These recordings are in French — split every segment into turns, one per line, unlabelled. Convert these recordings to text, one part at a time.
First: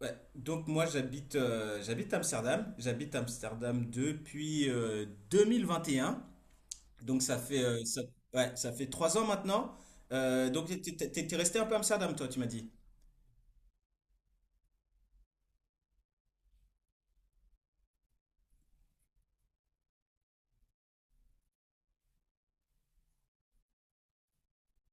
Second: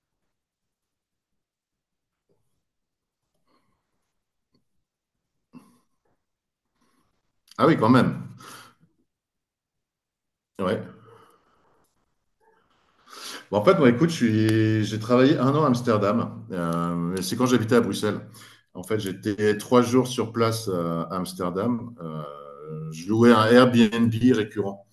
Ouais, donc moi j'habite Amsterdam depuis 2021, donc
Ah oui, quand même.
ouais, ça fait 3 ans maintenant. Donc
Ouais.
t'es resté un peu à Amsterdam toi tu m'as dit.
Bon, en fait, moi, écoute, j'ai travaillé un an à Amsterdam. Mais c'est quand j'habitais à Bruxelles. En fait, j'étais 3 jours sur place à Amsterdam. Je louais un Airbnb récurrent.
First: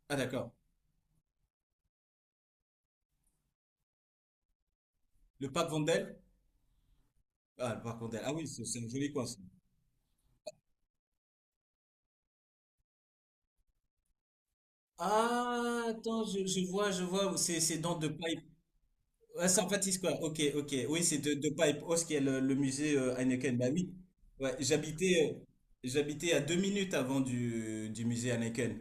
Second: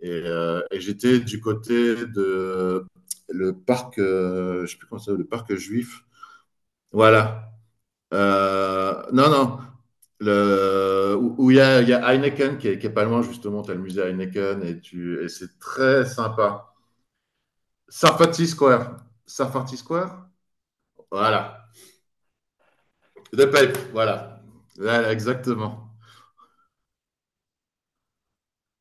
Et,
Ah d'accord.
euh, et j'étais du côté de le parc, je sais plus comment ça s'appelle, le
Le
parc
parc
juif.
Vondel?
Voilà.
Ah le parc Vondel. Ah oui, c'est un joli coin
Non,
ça.
non. Où il y a Heineken qui est pas loin, justement. Tu as le musée Heineken et c'est
Ah
très
attends, je, je
sympa.
vois je vois c'est dans The Pipe.
Sarfati Square.
Ah c'est en
Sarfati
Baptiste quoi.
Square.
Ok, ok, oui, c'est de The
Voilà.
Pipe House qui est le, musée
The
Heineken. Bah
Pipe,
oui.
voilà.
Ouais,
Voilà, exactement.
j'habitais à 2 minutes avant du musée Heineken.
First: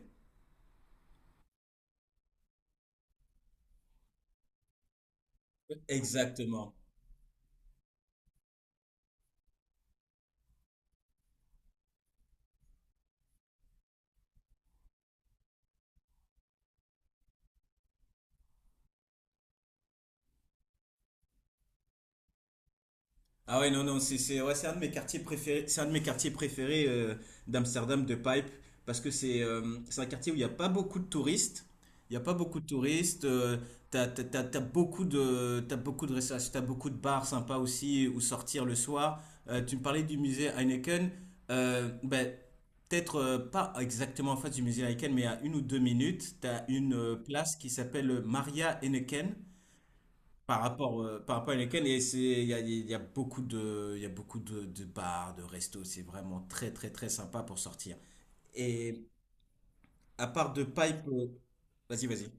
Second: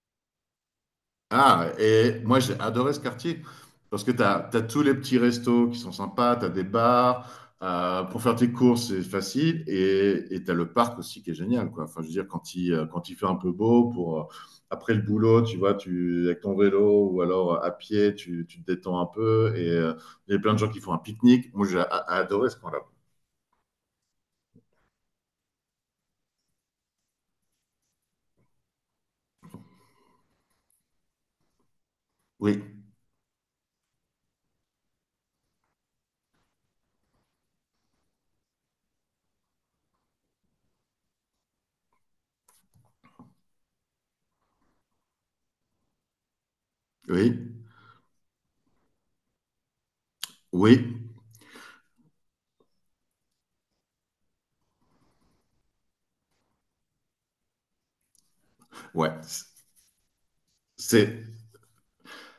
Ah, et moi, j'ai adoré ce quartier parce que tu as tous les petits restos qui sont sympas, tu as des
Exactement.
bars, pour faire tes courses, c'est facile. Et tu as le parc aussi qui est génial, quoi. Enfin, je veux dire, quand il fait un peu beau, pour, après le boulot, tu vois, avec ton vélo ou alors à pied, tu te détends un peu. Et il y a plein de gens qui font un pique-nique. Moi, j'ai adoré ce coin-là.
Ah ouais, non, non, ouais, c'est un de mes quartiers préférés, d'Amsterdam, de Pipe, parce que c'est un quartier où il n'y a pas beaucoup de touristes. Il n'y a pas beaucoup
Oui,
de touristes. T'as beaucoup de restauration, t'as beaucoup de bars sympas aussi où sortir le soir. Tu me parlais du musée Heineken. Ben, peut-être pas exactement en face du musée Heineken, mais à 1 ou 2 minutes, t'as une
oui.
place qui s'appelle Maria Heineken. Par
Oui,
rapport, euh, par rapport à lesquels, et c'est, il y a beaucoup de bars, de restos, c'est vraiment très très très sympa pour sortir. Et
ouais.
à part de pipe,
C'est
vas-y vas-y.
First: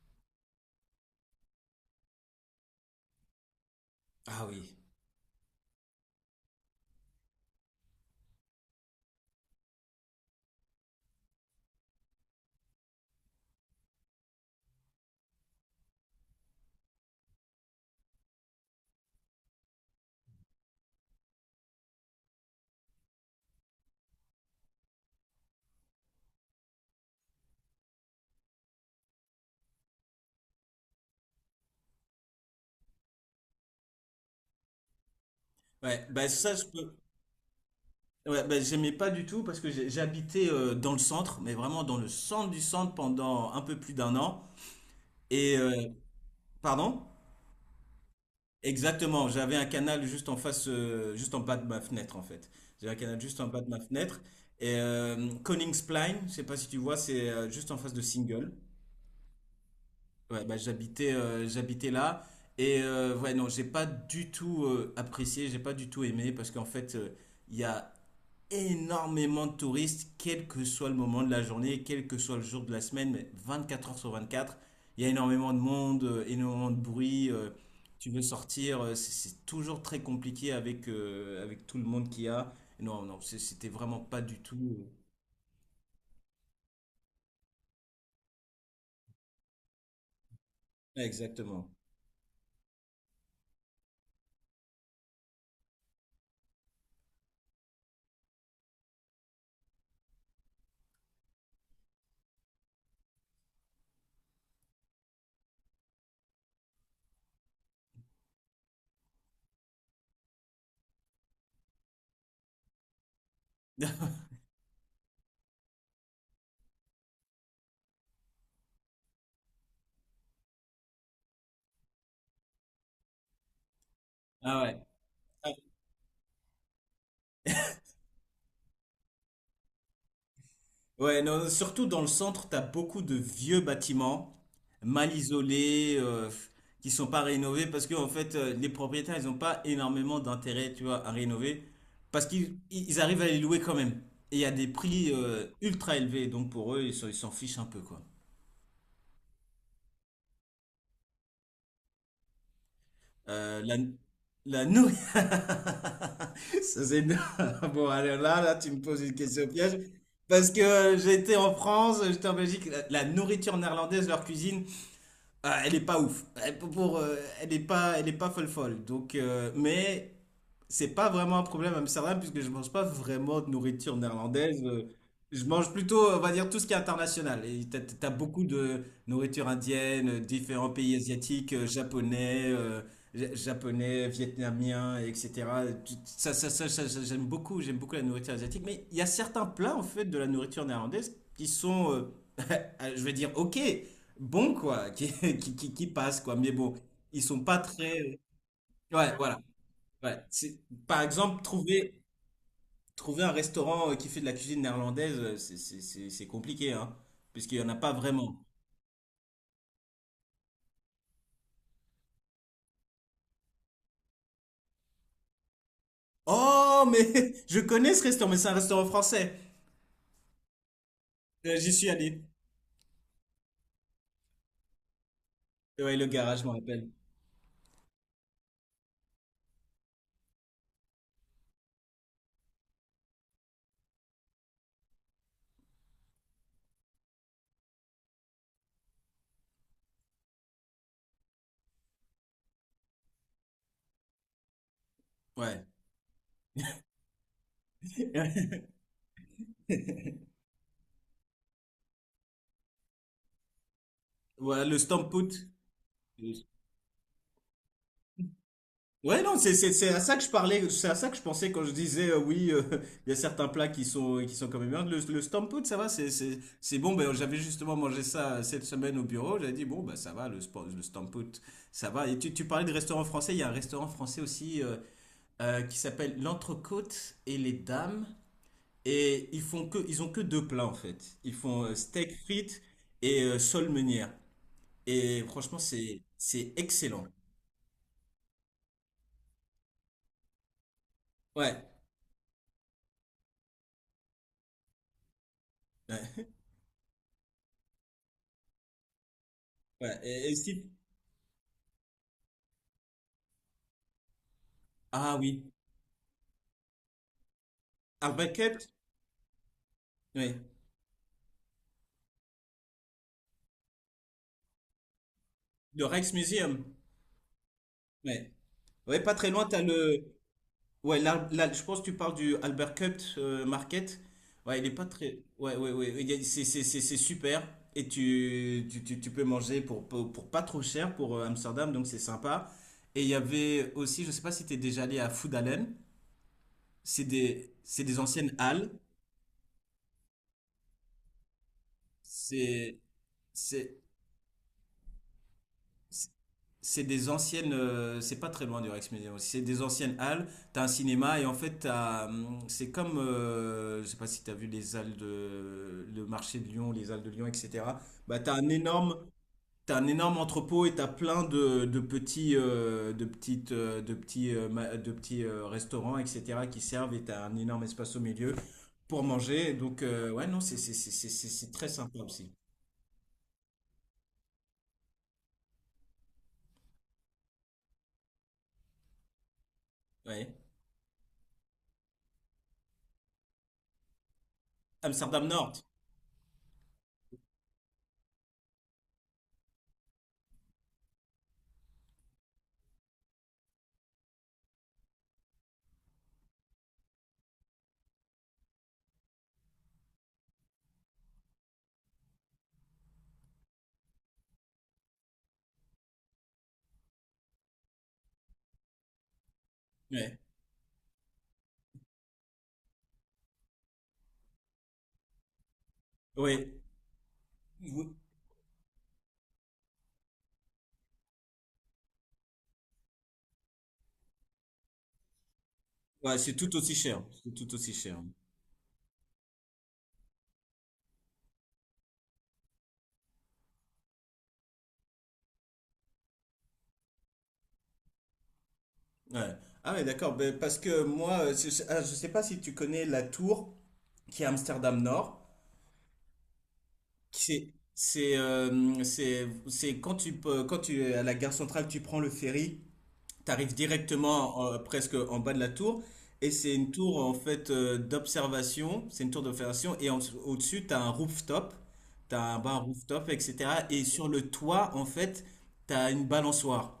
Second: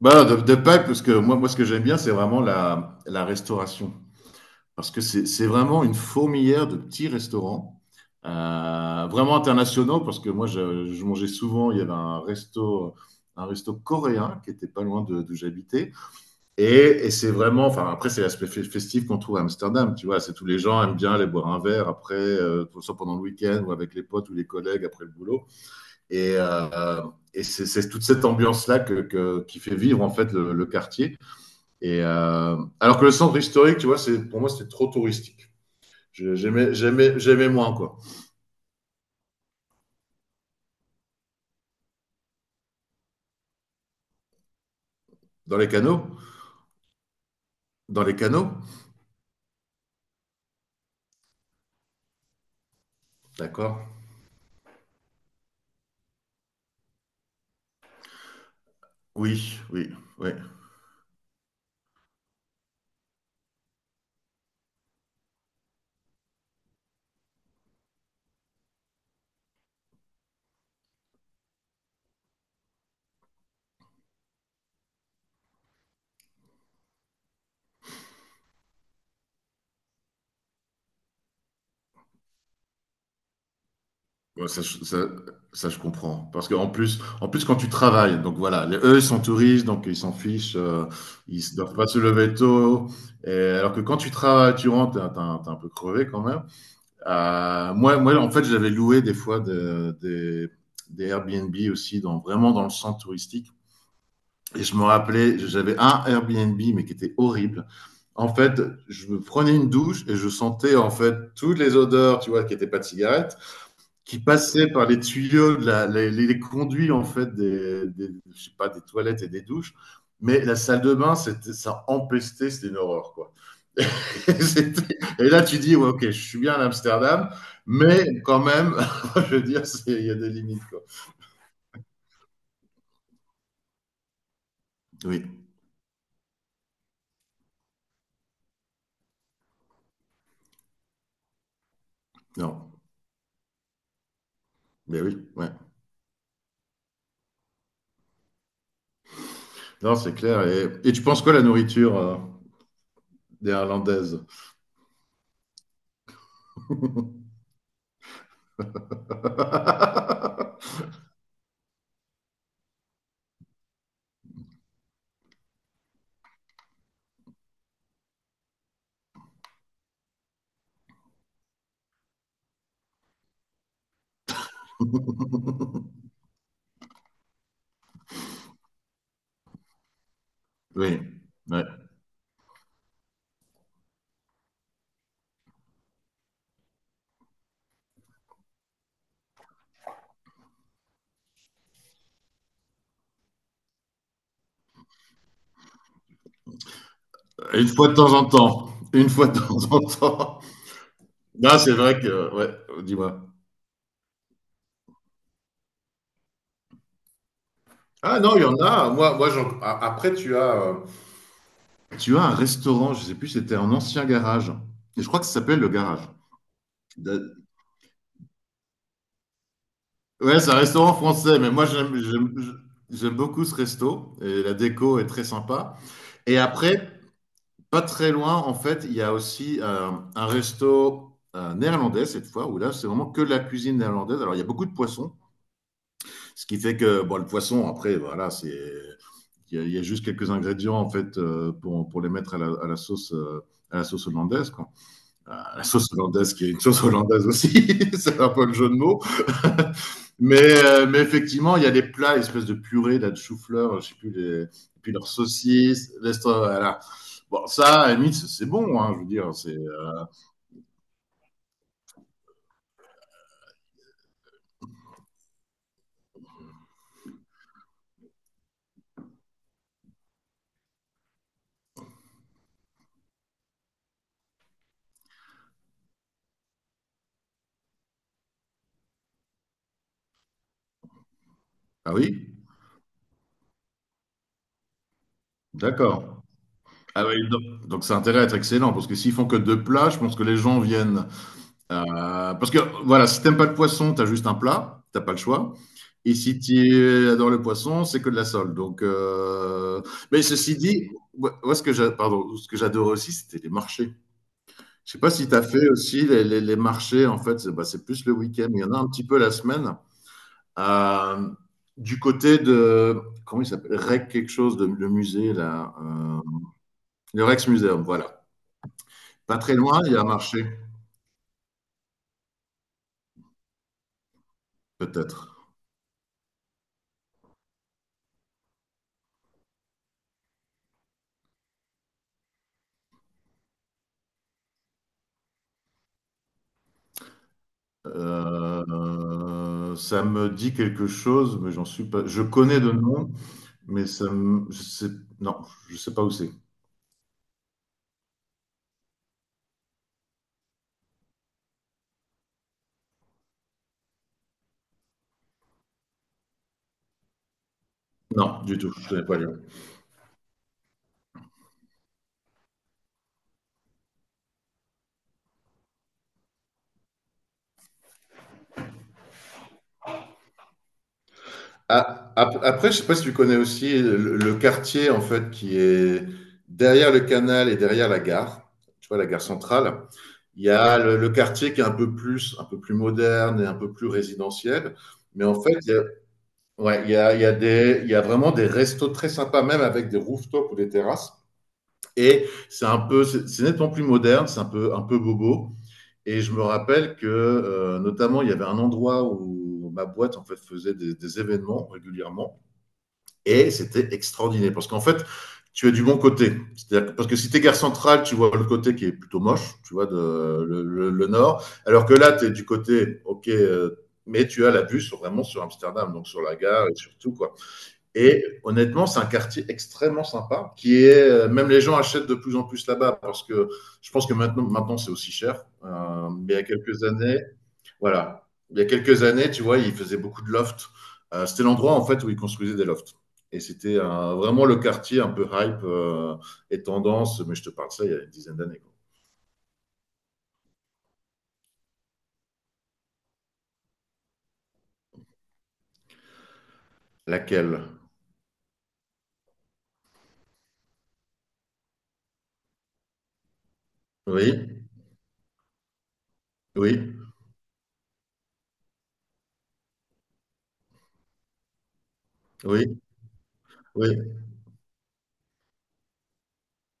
bah, de Pâques, parce que moi, ce que j'aime bien, c'est vraiment la restauration.
Ah oui.
Parce que c'est vraiment une fourmilière de petits restaurants, vraiment internationaux, parce que moi, je mangeais souvent, il y avait un resto coréen qui était pas loin d'où j'habitais. Et, et c'est vraiment, enfin, après, c'est l'aspect festif qu'on trouve à Amsterdam, tu vois. C'est tous les gens aiment bien aller boire un verre après, pour ça pendant le week-end ou avec les potes ou les collègues après le boulot. Et, euh, et c'est toute cette ambiance-là qui fait vivre en fait le quartier. Et alors que le centre historique, tu vois, pour moi c'était trop touristique.
Ouais, bah ça je peux.
J'aimais moins, quoi.
Ouais, bah, j'aimais pas du tout parce que j'habitais dans le centre, mais vraiment dans le centre du centre pendant un peu plus d'un an.
Dans
Et
les
euh,
canaux,
Pardon?
dans les canaux,
Exactement, j'avais un canal juste en face, juste en bas de ma fenêtre en fait. J'avais un canal juste en bas de ma
d'accord.
fenêtre. Et Koningsplein, je sais pas si tu vois, c'est juste en face de Single.
Oui, oui, oui.
Ouais, bah, j'habitais là. Et ouais, non, j'ai pas du tout aimé parce qu'en fait, il y a énormément de touristes, quel que soit le moment de la journée, quel que soit le jour de la semaine, mais 24 heures sur 24, il y a énormément de monde, énormément de bruit. Tu veux sortir, c'est toujours très compliqué avec tout le monde qu'il y a. Non, non, c'était vraiment pas du
Ouais, ça,
tout.
je- ça, ça, je comprends. Parce qu'en plus quand tu travailles, donc voilà, eux ils sont touristes, donc ils s'en fichent, ils ne
Exactement.
doivent pas se lever tôt. Et alors que quand tu travailles, tu rentres, t'es un peu crevé quand même. Moi, en fait, j'avais loué des fois des Airbnb aussi, dans, vraiment dans le centre touristique. Et je me rappelais, j'avais un Airbnb, mais qui était horrible. En fait, je prenais une douche et je sentais en fait toutes les odeurs, tu vois, qui n'étaient pas de cigarettes, qui passaient par les tuyaux, de la- les conduits en fait je sais pas, des toilettes et des douches. Mais la salle de bain, ça empestait, c'était une horreur, quoi.
Ah ouais.
Et là,
Ah
tu dis, ouais, ok, je suis bien à Amsterdam, mais quand même, je veux dire, il y a des limites, quoi.
ouais, non, surtout dans le centre, t'as beaucoup de vieux bâtiments mal
Oui,
isolés, qui sont pas rénovés parce que en fait, les propriétaires, ils ont pas énormément d'intérêt, tu vois, à rénover parce qu'ils
non,
ils arrivent à les louer quand même. Et il y a des
mais
prix
oui, ouais.
ultra élevés, donc pour eux, ils s'en fichent un peu, quoi.
Non, c'est clair. Et tu penses quoi la nourriture
Euh, la
néerlandaise?
la nou- Ça, c'est énorme. Bon, alors là, là, tu me poses une question piège. Parce que j'étais en France, j'étais en Belgique, la nourriture néerlandaise, leur cuisine, ah, elle est pas ouf. Elle est pas folle folle. Donc, mais c'est pas vraiment un problème à Amsterdam puisque je mange pas vraiment de nourriture néerlandaise. Je mange plutôt, on va dire, tout ce qui est international. Et t'as beaucoup de nourriture indienne, différents pays
Oui,
asiatiques,
ouais.
japonais, vietnamien, etc. J'aime beaucoup la nourriture asiatique. Mais il y a certains plats en fait de la nourriture néerlandaise qui sont, je vais dire, ok bon quoi, qui passent, quoi. Mais bon, ils sont pas
Une fois de temps
très...
en temps. Une
Ouais,
fois de
voilà.
temps en
Ouais.
temps.
Par exemple,
Là c'est vrai que, ouais,
trouver
dis-moi.
un restaurant qui fait de la cuisine néerlandaise, c'est compliqué, hein, puisqu'il y en a pas
Ah non,
vraiment.
il y en a. Moi, après, tu as un restaurant, je sais plus, si c'était un ancien garage. Et je crois que ça s'appelle le garage.
Oh,
Da-
mais je connais ce restaurant, mais c'est un restaurant français.
Ouais, c'est un restaurant français, mais moi
J'y suis
j'aime
allé.
j'aime- j'aime beaucoup ce resto et la déco est très sympa.
Ouais, le
Et
garage, je m'en rappelle.
après, pas très loin, en fait, il y a aussi un resto néerlandais cette fois, où là c'est vraiment que de la cuisine néerlandaise. Alors il y a beaucoup de poissons, ce qui fait que bon, le poisson, après, voilà, c'est il y a juste quelques ingrédients en fait pour les mettre à la sauce à la sauce hollandaise, quoi. La
Ouais.
sauce hollandaise qui est une sauce hollandaise aussi, c'est un peu le jeu de mots. Mais effectivement, il y a des plats, espèce de purée, là, de chou-fleur, je sais plus,
Voilà, le
et puis leurs
Stamppot.
saucisses, voilà. Bon, ça, à la limite, c'est bon, hein, je veux
Ouais,
dire.
non,
C'est
c'est à ça que je parlais, c'est à ça que je pensais quand je disais oui, il y a certains plats qui sont quand même bien. Le stampout, ça va, c'est bon. Ben j'avais justement mangé ça cette semaine au bureau. J'avais dit bon bah ça va, le stampout, ça va. Et tu parlais de restaurant français. Il y a un restaurant français aussi qui s'appelle l'Entrecôte et les Dames. Et ils ont que deux plats en fait. Ils font
Ah
steak
oui.
frites et sole meunière. Et franchement, c'est
D'accord.
c'est excellent.
Ah oui, donc ça a intérêt à être excellent, parce que s'ils font que deux plats, je pense que les gens viennent.
Ouais,
Parce que voilà, si t'aimes pas le poisson, t'as juste un plat, t'as pas le choix.
ouais,
Et si tu adores le poisson, c'est que de la sole. Donc,
ouais.
mais
Et
ceci
si
dit, moi, ce que pardon, ce que j'adorais aussi, c'était les marchés. Je sais pas
Ah
si tu
oui.
as fait aussi les marchés. En fait, c'est bah, c'est plus
À
le week-end.
Bucket,
Il y en a un petit peu la semaine.
oui.
Euh, du côté de comment il s'appelle? Rec quelque chose de le musée là.
Le Rijksmuseum.
Le Rex Museum. Voilà.
Ouais. Ouais, pas très
Pas
loin,
très
t'as
loin, il y a
le.
un marché,
Ouais, là, là, je pense que tu parles du Albert Cupt Market. Ouais, il est pas très.
peut-être.
Ouais, ouais, ouais. C'est super. Et tu peux manger pour pas trop cher pour Amsterdam, donc c'est sympa. Et il y avait aussi, je sais pas si t'es déjà allé à Foodalen. C'est des anciennes halles.
Ça me dit quelque chose, mais j'en suis pas. Je connais de
C'est.
nom,
C'est.
mais ça me... je sais... non, je sais pas où c'est.
C'est des anciennes. C'est pas très loin du Rex Museum aussi. C'est des anciennes halles. T'as un cinéma et en fait, c'est comme. Je sais pas si t'as vu les halles de. Le marché de Lyon, les halles de Lyon, etc. Bah, t'as
Non,
un
du tout, je
énorme.
connais pas Lyon.
T'as un énorme entrepôt et t'as plein de de petits restaurants, etc. qui servent et t'as un énorme espace au milieu pour manger. Donc, ouais, non, c'est très sympa
Ah,
aussi.
après, je sais pas si tu connais aussi le quartier en fait qui est derrière le canal et derrière la gare. Tu vois, la gare centrale.
Ouais.
Il y a le quartier qui est un peu plus moderne et un peu plus résidentiel. Mais
Amsterdam
en fait,
Nord.
ouais, il y a vraiment des restos très sympas, même avec des rooftops ou des terrasses. Et c'est nettement plus moderne, c'est un peu bobo. Et je me rappelle que, notamment, il y avait un endroit où ma boîte en fait faisait des événements régulièrement, et c'était extraordinaire parce qu'en fait, tu as du bon côté. C'est-à-dire parce que si tu es gare centrale, tu vois le côté qui est plutôt moche, tu vois,
Ouais.
le nord. Alors que là, tu es du côté, ok, mais tu as la vue sur, vraiment sur Amsterdam, donc sur la
Ouais.
gare et sur tout, quoi. Et honnêtement, c'est un quartier extrêmement sympa, qui est même les gens achètent de plus en plus là-bas parce que je pense que maintenant c'est aussi cher.
Ouais, c'est
Mais il y a
tout aussi
quelques
cher.
années,
C'est tout aussi cher.
voilà, il y a quelques années, tu vois, ils faisaient beaucoup de lofts. C'était l'endroit en fait où ils construisaient des lofts. Et c'était vraiment le quartier un peu hype et tendance, mais je te parle de ça il y a une dizaine d'années, quoi.
Ouais. Ah ouais, d'accord. Ben, parce que moi, je sais pas si tu connais la tour qui est à Amsterdam Nord. C'est
Laquelle?
c'est euh, c'est c'est quand tu es à la gare centrale, tu prends le ferry, tu arrives directement
Oui,
presque en bas de la tour. Et c'est une
oui,
tour en fait d'observation. C'est une tour d'observation et au-dessus tu as un rooftop, t'as un
oui,
bar rooftop, etc. Et
oui.
sur le toit en fait, t'as une balançoire.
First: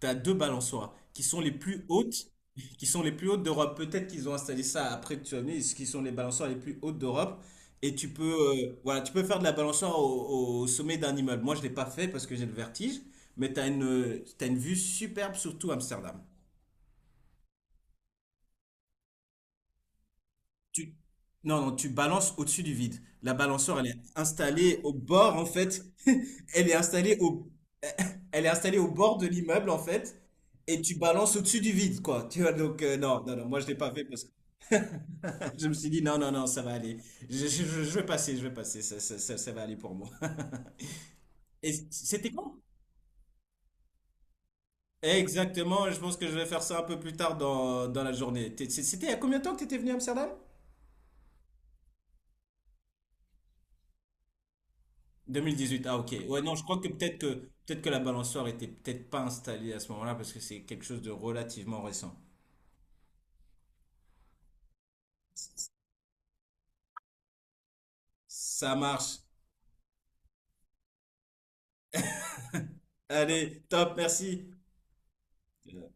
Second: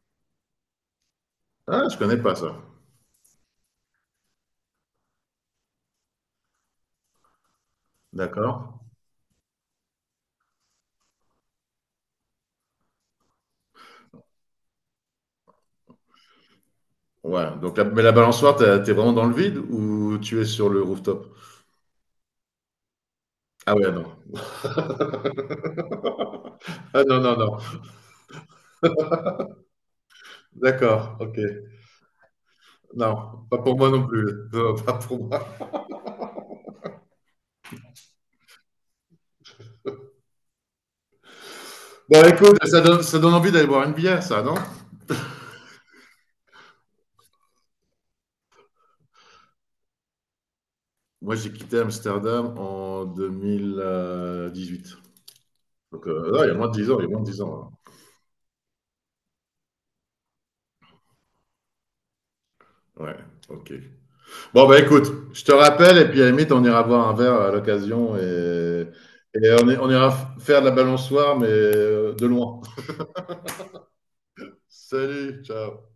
T'as deux balançoires qui sont les plus
Ah, je connais
hautes,
pas ça.
qui sont les plus hautes d'Europe. Peut-être qu'ils ont installé ça après, tu vas me dire, ce qui sont les balançoires les plus hautes d'Europe. Et
D'accord.
voilà, tu peux faire de la balançoire au sommet d'un immeuble. Moi, je ne l'ai pas fait parce que j'ai le vertige, mais t'as une vue superbe sur tout Amsterdam.
Ouais, donc mais la balançoire, t'es vraiment dans le vide ou tu es sur le
Tu...
rooftop?
Non, non, tu balances au-dessus du vide. La
Ah
balançoire, elle
ouais,
est
non.
installée au bord, en fait. Elle est
Ah
installée
non, non,
au...
non.
Elle est installée au bord de l'immeuble, en fait. Et tu
D'accord,
balances
ok.
au-dessus du vide, quoi. Tu vois, donc, non, non, non,
Non, pas
moi, je l'ai
pour moi
pas fait
non
parce
plus.
que
Non, pas pour moi.
je me suis dit, non, non, non, ça va aller. Je vais passer, je vais passer. Ça va aller pour moi. Et
Bon,
c'était quand?
écoute, ça donne envie d'aller boire une bière, ça, non?
Exactement, je pense que je vais faire ça un peu plus tard dans la journée. C'était il y a combien de temps que tu étais venu à Amsterdam?
Moi, j'ai quitté Amsterdam en 2018.
2018, ah
Donc,
ok. Ouais,
ah, il y
non,
a
je
moins de
crois que
10 ans, il y a moins de 10 ans,
peut-être que la balançoire était peut-être pas installée à ce moment-là parce que c'est quelque chose de relativement récent.
hein. Ouais, ok. Bon, bah écoute, je te rappelle, et puis à la limite, on ira boire un verre à l'occasion
Ça
et,
marche.
et on ira faire de la balançoire, mais de loin.
Allez, top, merci.
Salut, ciao.